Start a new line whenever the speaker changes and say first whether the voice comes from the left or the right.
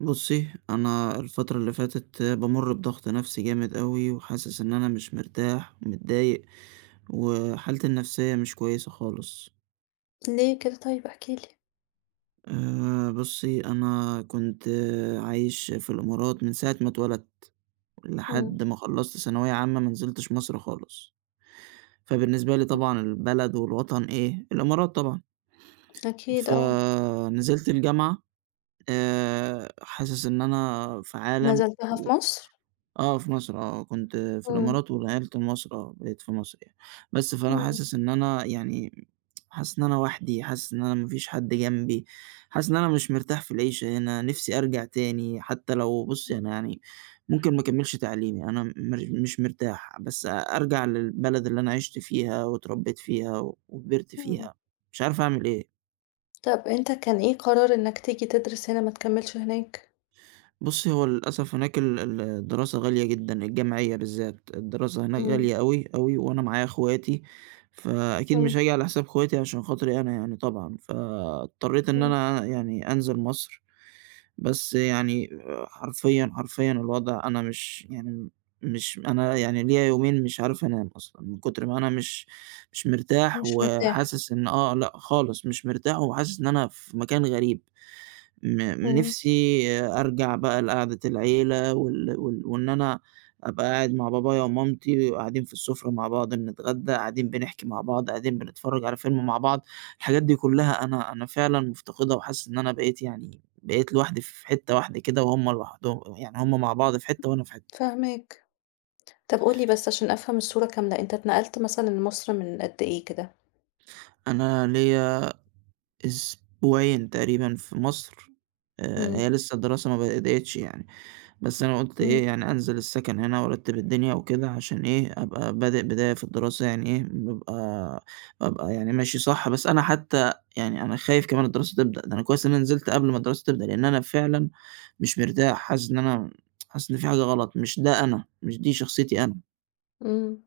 right: بُصّي، أنا الفترة اللي فاتت بامُر بضغط نَفْسي جامد أوي، وحاسس إن أنا مش مرتاح ومتضايق، وحالتي النَفْسية مش كويسة خالص.
left: ليه كده، طيب احكِ لي؟
right: بُصّي، أنا كنت عايش في الإمارات من ساعة ما اتولدت
left: إمم.
right: لحد ما خلّصت ثانوية عامة ما نزلتش مصر خالص، فبالنسبة لي
left: إمم،
right: طبعًا البلد والوطن إيه، الإمارات طبعًا.
left: أكيد آه.
right: فنزلت الجامعة، حاسس إن أنا في عالم
left: نزلتها
right: و
left: في مصر؟
right: آه، في مصر آه، كنت في
left: إمم.
right: الإمارات ونقلت لمصر آه، بقيت في مصر يعني، بس فأنا
left: إمم،
right: حاسس إن أنا يعني حاسس إن أنا وحدي، حاسس إن أنا ما فيش حد جنبي، حاسس إن أنا مش مرتاح في العيشة هنا، نفسي أرجع تاني حتى لو بُصّ
left: إمم،
right: أنا يعني ممكن ما أكمّلش تعليمي، أنا مش مرتاح، بس أرجع للبلد اللي أنا عِشت فيها واتربيت فيها وكبرت
left: إمم.
right: فيها، مش عارف أعمل إيه.
left: طب أنت كان إيه قرار إنك تيجي تدرس هنا ما تكمّلش هناك؟
right: بُصّي، هو للأسف هناك ال ال الدراسة غالية جدًا، الجامعية بالذات، الدراسة هناك
left: إمم،
right: غالية أوي، أوي، وأنا معايا أخواتي، فأكيد مش
left: إمم.
right: هاجي على حساب أخواتي عشان خاطري أنا يعني طبعًا، فاضطريت إن
left: إمم،
right: أنا يعني أنزل مصر، بس يعني حرفيًا، حرفيًا الوضع أنا مش يعني مش أنا يعني ليّا يومين مش عارف أنام أصلًا، من كتر ما أنا مش مرتاح
left: مش مرتاح.
right: وحاسس إن آه، لأ خالص مش مرتاح وحاسس إن أنا في مكان غريب. م
left: إمم.
right: نِفْسي أرجع بقى لقعدة العيلة وال وال وإن أنا أبقى قاعد مع بابايا ومامتي وقاعدين في السُفرة مع بعض بنتغدى، قاعدين بنحكي مع بعض، قاعدين بنتفرّج على فيلم مع بعض، الحاجات دي كُلّها أنا فعلًا مفتقدها وحاسس إن أنا بقيت يعني بقيت لوحدي في حتّة واحدة كده وهُم لوحدهم يعني هُم مع بعض في حتّة وأنا في حتّة.
left: فاهماك. طب قُل لي بس عشان أفهم الصورة كاملة، أنت اتنقلت مثلًا لمصر من قد إيه كده؟
right: أنا ليّا أسبوعين تقريبًا في مصر،
left: إمم،
right: هي لسه الدراسة ما بدأتش يعني. بس أنا قُلت
left: إمم،
right: إيه، يعني أنزل السكن هنا وأرتّب الدنيا وكده عشان إيه، أبقى بادئ بداية في الدراسة يعني إيه، بابقى يعني ماشي صح، بس أنا حتّى يعني أنا خايف كمان الدراسة تبدأ، ده أنا كويس إن أنا نزلت قبل ما الدراسة تبدأ، لإن أنا فعلًا مش مرتاح، حاسس إن أنا حاسس إن في حاجة غلط، مش ده أنا، مش دي شخصيتي أنا.
left: إمم.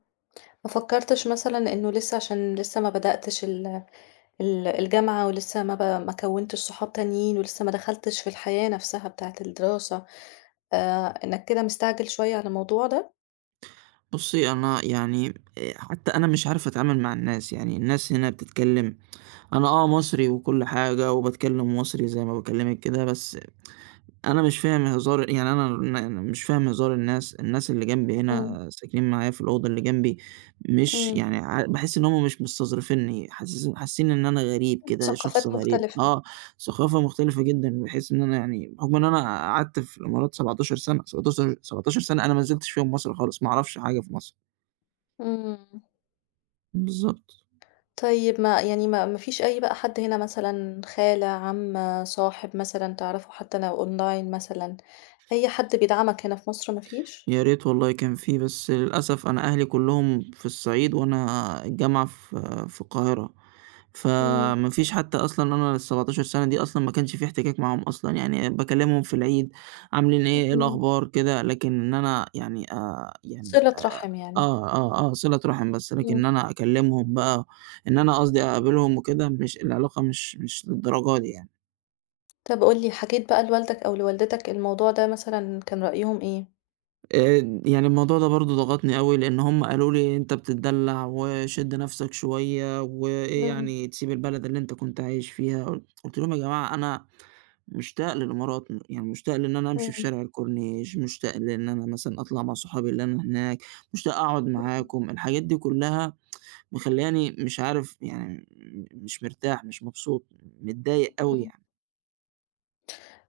left: ما فكّرتش مثلًا إنه لسه عشان لسه ما بدأتش ال الجامعة ولسه ما كوّنتش صحاب تانيين ولسه ما دخلتش في الحياة نفسها بتاعة الدراسة، إنك كده مستعجل شوية على الموضوع ده.
right: بُصّي، أنا يعني حتّى أنا مش عارف أتعامل مع الناس، يعني الناس هنا بتتكلّم، أنا آه مصري وكل حاجة وباتكلّم مصري زي ما باكلّمِك كده، بس أنا مش فاهم هزار يعني أنا مش فاهم هزار الناس، الناس اللي جنبي
left: إمم،
right: هنا ساكنين معايا في الأوضة اللي جنبي مش
left: إمم.
right: يعني باحس إن هُم مش مستظرفينّي، حاسس حاسين إن أنا غريب كده، شخص
left: ثقافات
right: غريب،
left: مختلفة.
right: آه، ثقافة مختلفة جدًا، باحس إن أنا يعني بحُكم إن أنا قعدت في الإمارات 17 سَنة، 17- 17 سَنة أنا ما نزلتش فيهم مصر خالص، ما أعرفش حاجة في مصر.
left: إمم.
right: بالضبط.
left: طيب ما يعني ما فيش أي بقى حد هنا مثلًا خالة، عمّة، صاحب مثلًا تعرفه حتى لو أونلاين مثلًا، أي حد بيدعمك هنا في مصر ما فيش؟
right: يا ريت والله كان في، بس للأسف أنا أهلي كلّهم في الصعيد وأنا الجامعة في القاهرة.
left: إمم،
right: فما فيش حتى أصلًا أنا ال17 سَنة دي أصلًا ما كانش في احتكاك معاهم أصلًا، يعني باكلّمهم في العيد، عاملين إيه، إيه
left: إمم.
right: الأخبار، كده، لكن إن أنا يعني
left: صِلة رحم يعني.
right: آه، آه، آه، صِلة رحم بس، لكن إن
left: إمم.
right: أنا أكلّمهم بقى إن أنا قصدي أقابلهم وكده، مش العلاقة مش مش للدرجة دي يعني.
left: طب قُل لي حكيت بقى لوالدك أو لوالدتك الموضوع ده مثلًا، كان رأيهم إيه؟
right: يعني الموضوع ده برضه ضغطني أوي، لإن هُم قالوا لي: "أنت بتتدلّع وشِد نَفْسك شوية، وإيه
left: إمم،
right: يعني تسيب البلد اللي أنت كنت عايش فيها." قُلت لهم: "يا جماعة أنا مشتاق للإمارات، يعني مشتاق لإن أنا أمشي في
left: إمم،
right: شارع الكورنيش، مشتاق لإن أنا مثلًا أطلع مع صحابي اللي أنا هناك، مشتاق أقعد
left: إمم،
right: معاكم." الحاجات دي كُلّها مخلّياني مش عارف يعني مش مرتاح، مش مبسوط، متضايق أوي
left: إمم.
right: يعني.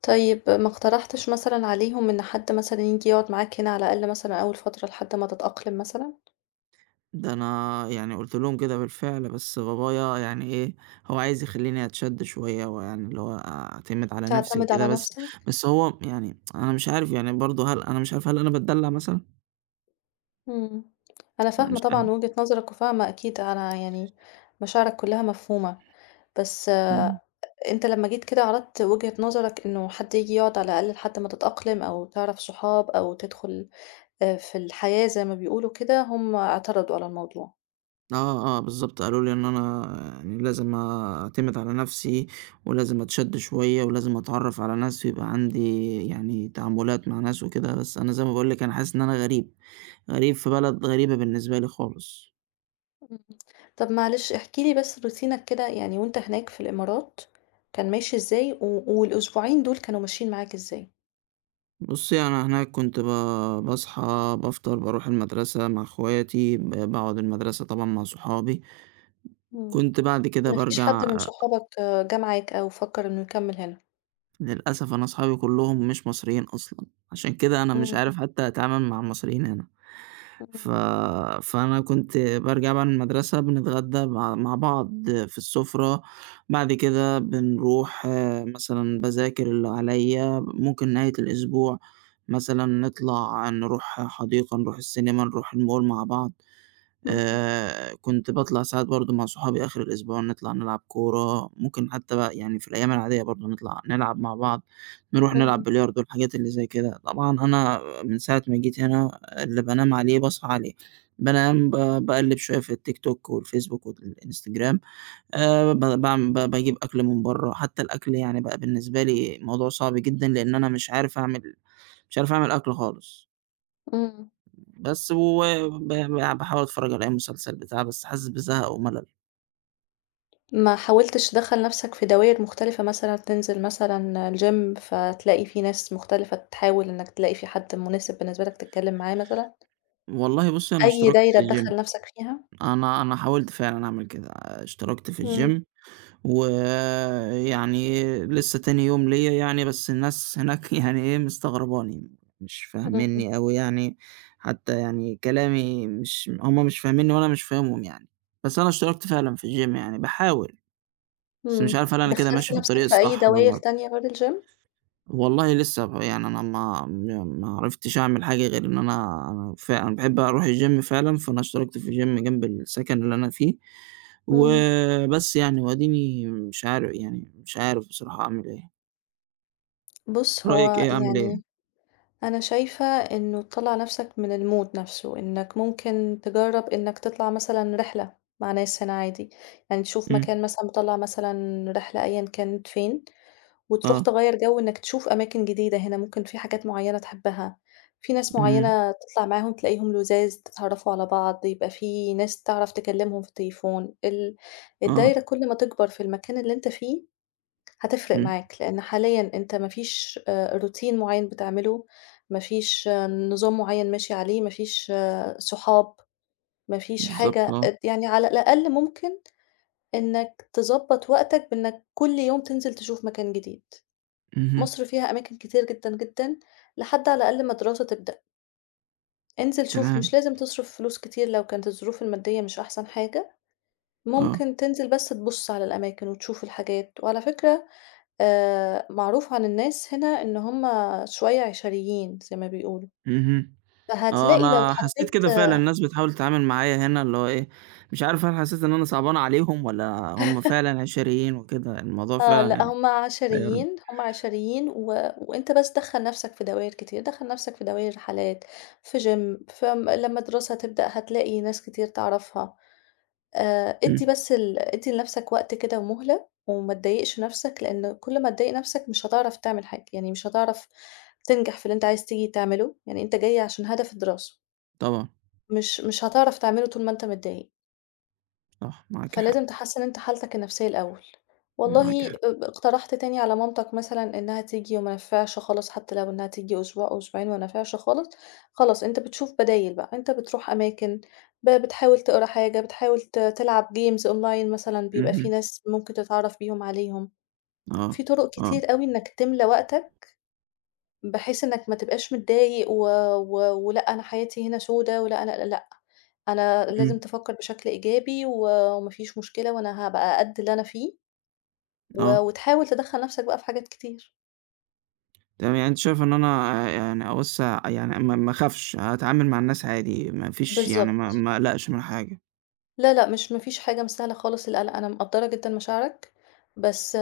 left: طيب ما اقترحتش مثلًا عليهم إن حد مثلًا ييجي يقعد معاك هنا على الأقل مثلًا أول فترة لحد ما تتأقلم مثلًا،
right: ده أنا يعني قُلت لهم كده بالفعل، بس بابايا يعني إيه، هو عايز يخلّيني أتشد شوية ويعني اللي هو أعتمد على نَفْسي
left: تعتمد
right: وكده،
left: على
right: بس
left: نفسك؟
right: هو يعني أنا مش عارف يعني برضه هل أنا مش عارف هل أنا باتدلّع مثلًا؟
left: إمم، أنا فاهمة
right: مش
left: طبعًا
right: عارف.
left: وجهة نظرك، وفاهمة أكيد أنا يعني مشاعرك كلها مفهومة، بس آه،
right: إمم.
left: أنت لمّا جيت كده عرضت وجهة نظرك إنه حد ييجي يقعد على الأقل لحد ما تتأقلم أو تعرف صحاب أو تدخل في الحياة زي ما بيقولوا كده، هم اعترضوا على الموضوع.
right: آه، آه بالضبط، قالوا لي إن أنا يعني لازم أعتمد على نَفْسي ولازم أتشد شوية ولازم أتعرّف على ناس ويبقى عندي يعني تعاملات مع ناس وكده، بس أنا زي ما باقول لِك أنا حاسس إن أنا غريب، غريب في بلد غريبة بالنسبة لي خالص.
left: إمم. طب معلش احكِ لي بس روتينك كده يعني، وأنت هناك في الإمارات كان ماشي إزاي، و والأسبوعين دول كانوا ماشيين معاك إزاي؟
right: بُصّي، أنا هناك كنت باصحى، بافطر، باروح المدرسة مع أخواتي، باقعد المدرسة طبعًا مع صحابي،
left: إمم.
right: كنت بعد كده
left: ما فيش
right: بارجع.
left: حد من صحابك جه معاك أو فكّر إنه يكمّل هنا؟
right: للأسف أنا أصحابي كلّهم مش مصريين أصلًا، عشان كده أنا مش
left: إمم،
right: عارف حتى أتعامل مع المصريين هنا،
left: إمم،
right: ف فأنا كنت بارجع بقى من المدرسة بنتغدى مع بعض في السفرة، بعد كده بنروح آه، مثلًا باذاكر اللي عليَّ، ممكن نهاية الأسبوع مثلًا نطلع نروح حديقة، نروح السينما، نروح المول مع بعض.
left: إمم،
right: كنت باطلع ساعات برضه مع صحابي آخر الأسبوع نطلع نلعب كورة، ممكن حتى بقى يعني في الأيام العادية برضه نطلع نلعب مع بعض، نروح نلعب
left: إمم،
right: بلياردو الحاجات اللي زي كده، طبعًا أنا من ساعة ما جيت هنا اللي بانام عليه باصحى عليه، بانام باقلِّب شوية في التيك توك والفيسبوك والإنستجرام، ب باعم ب باجيب أكل من برّه، حتى الأكل يعني بقى بالنسبة لي موضوع صعب جدًا لإن أنا مش عارف أعمل مش عارف أعمل أكل خالص.
left: إمم.
right: بس و ب ب باحاول أتفرّج على أي مسلسل بتاع، بس حاسس بزهق وملل.
left: ما حاولتش تدخّل نَفْسك في دوائر مختلفة مثلًا، تنزل مثلًا الgym فتلاقي فيه ناس مختلفة، تحاول إنك تلاقي في حد مناسب بالنسبة لك تتكلّم معاه مثلًا،
right: والله بُصّي أنا
left: أي
right: اشتركت في
left: دايرة
right: الgym،
left: تدخّل نَفْسك فيها؟
right: أنا حاولت فعلًا أعمل كده، اشتركت في
left: إمم،
right: الgym ويعني لسه تاني يوم ليّا يعني، بس الناس هناك يعني إيه، مستغرباني، مش
left: إمم.
right: فاهمينّي أوي يعني، حتى يعني كلامي مش هُم مش فاهمينّي وأنا مش فاهمهم يعني. بس أنا اشتركت فعلًا في الgym يعني، باحاول، بس مش
left: إمم،
right: عارف هل أنا كده
left: دخّلت
right: ماشي في الطريق
left: نَفْسك في أي
right: الصح
left: دوائر
right: والّا
left: تانية غير الgym؟
right: والله لسه يعني أنا ما عرفتش أعمل حاجة غير إن أنا أنا ف أنا باحب أروح الgym فعلًا، فأنا اشتركت في gym جنب السكن اللي أنا فيه،
left: إمم،
right: وبس يعني وأديني مش عارف يعني مش عارف بصراحة أعمل إيه،
left: بُص
right: رأيك
left: هو
right: إيه أعمل إيه؟
left: يعني أنا شايفة إنه تطلّع نَفْسك من الmood نَفْسه، إنك ممكن تجرّب إنك تطلع مثلًا رحلة مع ناس هنا عادي، يعني تشوف
right: إمم،
left: مكان مثلًا مطلّع مثلًا رحلة أيًا كانت فين، وتروح
right: آه،
left: تغيّر جو إنك تشوف أماكن جديدة هنا، ممكن في حاجات معيّنة تحبها، في ناس
right: إمم،
left: معيّنة تطلع معاهم تلاقيهم لُذاذ، تتعرّفوا على بعض، يبقى في ناس تعرف تكلّمهم في التليفون، الدايرة
right: آه،
left: كل ما تكبر في المكان اللي أنت فيه هتفرق
right: إمم،
left: معاك، لإن حاليًا أنت ما فيش روتين معيّن بتعمله، ما فيش نظام معيّن ماشي عليه، ما فيش صحاب، ما فيش
right: بالضبط
left: حاجة
right: آه،
left: يعني على الأقل ممكن إنك تضبّط وقتك بإنك كل يوم تنزل تشوف مكان جديد.
right: اهم،
left: مصر فيها أماكن كتير جدًا، جدًا، لحد على الأقل ما الدراسة تبدأ، انزل شوف،
right: تمام،
left: مش لازم تصرف فلوس كتير لو كانت الظروف المادية مش أحسن حاجة،
right: آه،
left: ممكن تنزل بس تبُص على الأماكن وتشوف الحاجات، وعلى فكرة معروف عن الناس هنا إن هُم شوية عشريين زي ما بيقولوا،
right: اهم. آه،
left: فهتلاقي لو
right: أنا حسّيت
left: اتحطيت
right: كده فعلًا، الناس بتحاول تتعامل معايا هنا اللي هو إيه، مش عارف هل حسّيت إن أنا صعبان عليهم والّا هم فعلًا عشريين وكده، الموضوع
left: آه،
right: فعلًا
left: لأ
right: يعني
left: هُم
right: غيّرني.
left: عشريين، هُم عشريين وأنت بس دخّل نَفْسك في دوائر كتير، دخّل نَفْسك في دوائر رحلات، في gym، لمّا الدراسة تبدأ هتلاقي ناس كتير تعرفها. ادّي
right: إمم،
left: بس ادّي لنَفْسك وقت كده ومُهلة، وما تضايقش نَفْسك، لإن كل ما تضايق نَفْسك مش هتعرف تعمل حاجة، يعني مش هتعرف تنجح في اللي أنت عايز تيجي تعمله، يعني أنت جاي عشان هدف الدراسة،
right: طبعًا،
left: مش هتعرف تعمله طول ما أنت متضايق.
right: صح، معاكِ حق،
left: فلازم تحسّن أنت حالتك النفسية الأول.
right: معاكِ
left: والله
right: حق.
left: اقترحت تاني على مامتك مثلًا إنها تيجي وما نفعش خالص، حتى لو إنها تيجي أسبوع أو أسبوعين وما نفعش خالص، خلاص أنت بتشوف بدايل بقى، أنت بتروح أماكن، بتحاول تقرا حاجة، بتحاول تلعب games online مثلًا بيبقى في
right: اهم،
left: ناس ممكن تتعرّف بيهم عليهم،
right: آه،
left: في طرق
right: آه،
left: كتير أوي إنك تملى وقتك بحيث إنك ما تبقاش متضايق و و ولأ أنا حياتي هنا سودا، ولأ أنا لأ، أنا لازم
right: إمم،
left: تفكّر بشكل إيجابي وما فيش مشكلة، وأنا هابقى قد اللي أنا فيه، و
right: آه،
left: وتحاول تدخّل نَفْسك بقى في حاجات كتير.
right: تمام، يعني أنتِ شايفة إن أنا يعني أوسّع يعني ما أخافش، هاتعامل مع الناس عادي، ما فيش يعني ما
left: بالضبط.
right: ما أقلقش من حاجة،
left: لا، لأ، مش ما فيش حاجة مستاهلة خالص القلق، أنا مقدّرة جدًا مشاعرك، بس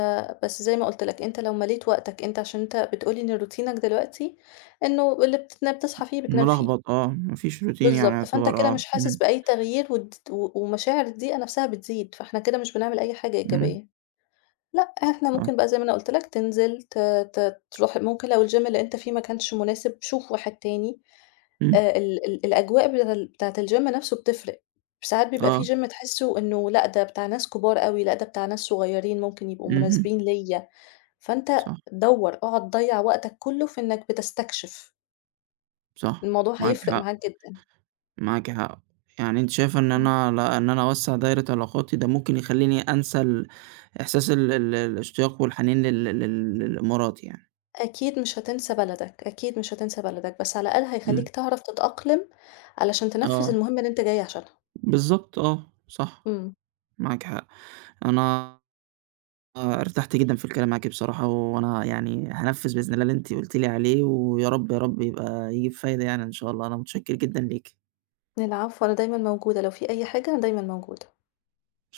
left: بس زي ما قُلت لك، أنت لو مليت وقتك أنت عشان أنت بتقول لي إن روتينك دلوقتي إنه اللي بتتنا بتصحى فيه بتنام فيه.
right: ملخبط آه، ما فيش routine يعني
left: بالضبط، فأنت
right: يعتبر
left: كده
right: آه،
left: مش حاسس
right: إمم،
left: بأي تغيير والد و ومشاعر الضيقة نفسها بتزيد، فإحنا كده مش بنعمل أي حاجة
right: إمم،
left: إيجابية. لأ، إحنا
right: آه،
left: ممكن بقى زي ما أنا قُلت لك تنزل ت ت تروح ممكن لو الgym اللي أنت فيه ما كانش مناسب، شوف واحد تاني.
right: إمم،
left: ال ال الأجواء بتاعة الgym نفسه بتفرق، ساعات بيبقى
right: آه،
left: في gym تحسّه إنه لأ، ده بتاع ناس كبار أوي، لأ، ده بتاع ناس صغيّرين ممكن يبقوا
right: اهم،
left: مناسبين ليّا، فأنت
right: صح،
left: دوّر، اقعد ضيّع وقتك كلّه في إنك بتستكشف،
right: صح،
left: الموضوع
right: معاكِ
left: هيفرق
right: حق.
left: معاك جدًا.
right: معاكِ حق، يعني أنتِ شايفة إن
left: إمم.
right: أنا لأ، إن أنا أوسّع دايرة علاقاتي ده ممكن يخلّيني أنسى ال إحساس ال الاشتياق والحنين لل مراتي يعني،
left: أكيد مش هتنسى بلدك، أكيد مش هتنسى بلدك، بس على الأقل هيخلّيك
right: إمم،
left: تعرف تتأقلم علشان
right: آه،
left: تنفّذ المهمة اللي أنت جاي عشانها.
right: بالضبط آه، صح،
left: إمم.
right: معاكِ حق، أنا ارتحت جدًا في الكلام معاكِ بصراحة، وأنا يعني هانفّذ بإذن الله اللي أنتِ قُلتِ لي عليه، ويا رب، يا رب يبقى يجيب فايدة يعني إن شاء الله، أنا متشكر جدًا ليكِ.
left: العفو، أنا دايمًا موجودة، لو في أي حاجة أنا دايمًا موجودة.